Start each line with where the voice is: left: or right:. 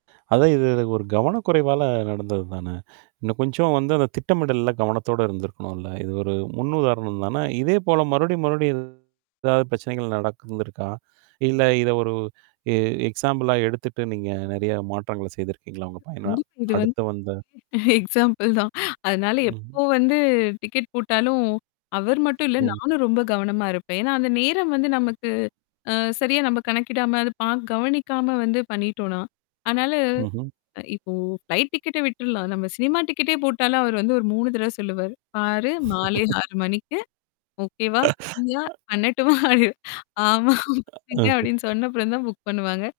right: அதான். இது, இது ஒரு கவனக்குறைவால நடந்தது தானே! இன்னும் கொஞ்சம் வந்து அது திட்டமிடல்ல கவனத்தோட இருந்திருக்கணும்ல. இது ஒரு முன் உதாரணம் தானே! இதேபோல மறுபடியும், மறுபடியும் இது எதாவது பிரச்சனைகள் நடந்து இருந்துருக்கா? இல்ல, இத ஒரு எ எக்ஸாம்பிளா எடுத்துட்டு நீங்க நிறைய மாற்றங்கள செய்துருக்கீங்களா உங்கள் பயண
left: கண்டிப்பா. இது வந்து
right: அடுத்து வந்து
left: எக்ஸாம்பிள் தான் அதனால
right: ம்ஹ்ம்.
left: எப்போ வந்து டிக்கெட் போட்டாலும், அவர் மட்டும் இல்ல,
right: ம்.
left: நானும் ரொம்ப கவனமாக இருப்பேன். ஏன்னா, அந்த நேரம் வந்து, அ, நமக்கு அ, சரியா நம்ம கணக்கிடாம, அது பாக் கவனிக்காம வந்து பண்ணிட்டோன்னா. அதனால
right: ம்ஹ்ம்.
left: இப்போ ஃப்ளைட் டிக்கெட்ட விட்ருலாம். நம்ம சினிமா டிக்கெட்டே போட்டாலும், அவரு வந்து ஒரு 3 தடவ சொல்லுவாரு. பாரு! மாலை 6:00 மணிக்கு ஓகேவா? ஃப்ரியா? பண்ணட்டுமா? அப்பிடின்னு ஆமா. புக்
right: ஆ அ
left: பண்ணுங்க அப்பிடின்னு
right: [unintelligible]
left: சொன்ன அப்புறம் தான் புக் பண்ணுவாங்க.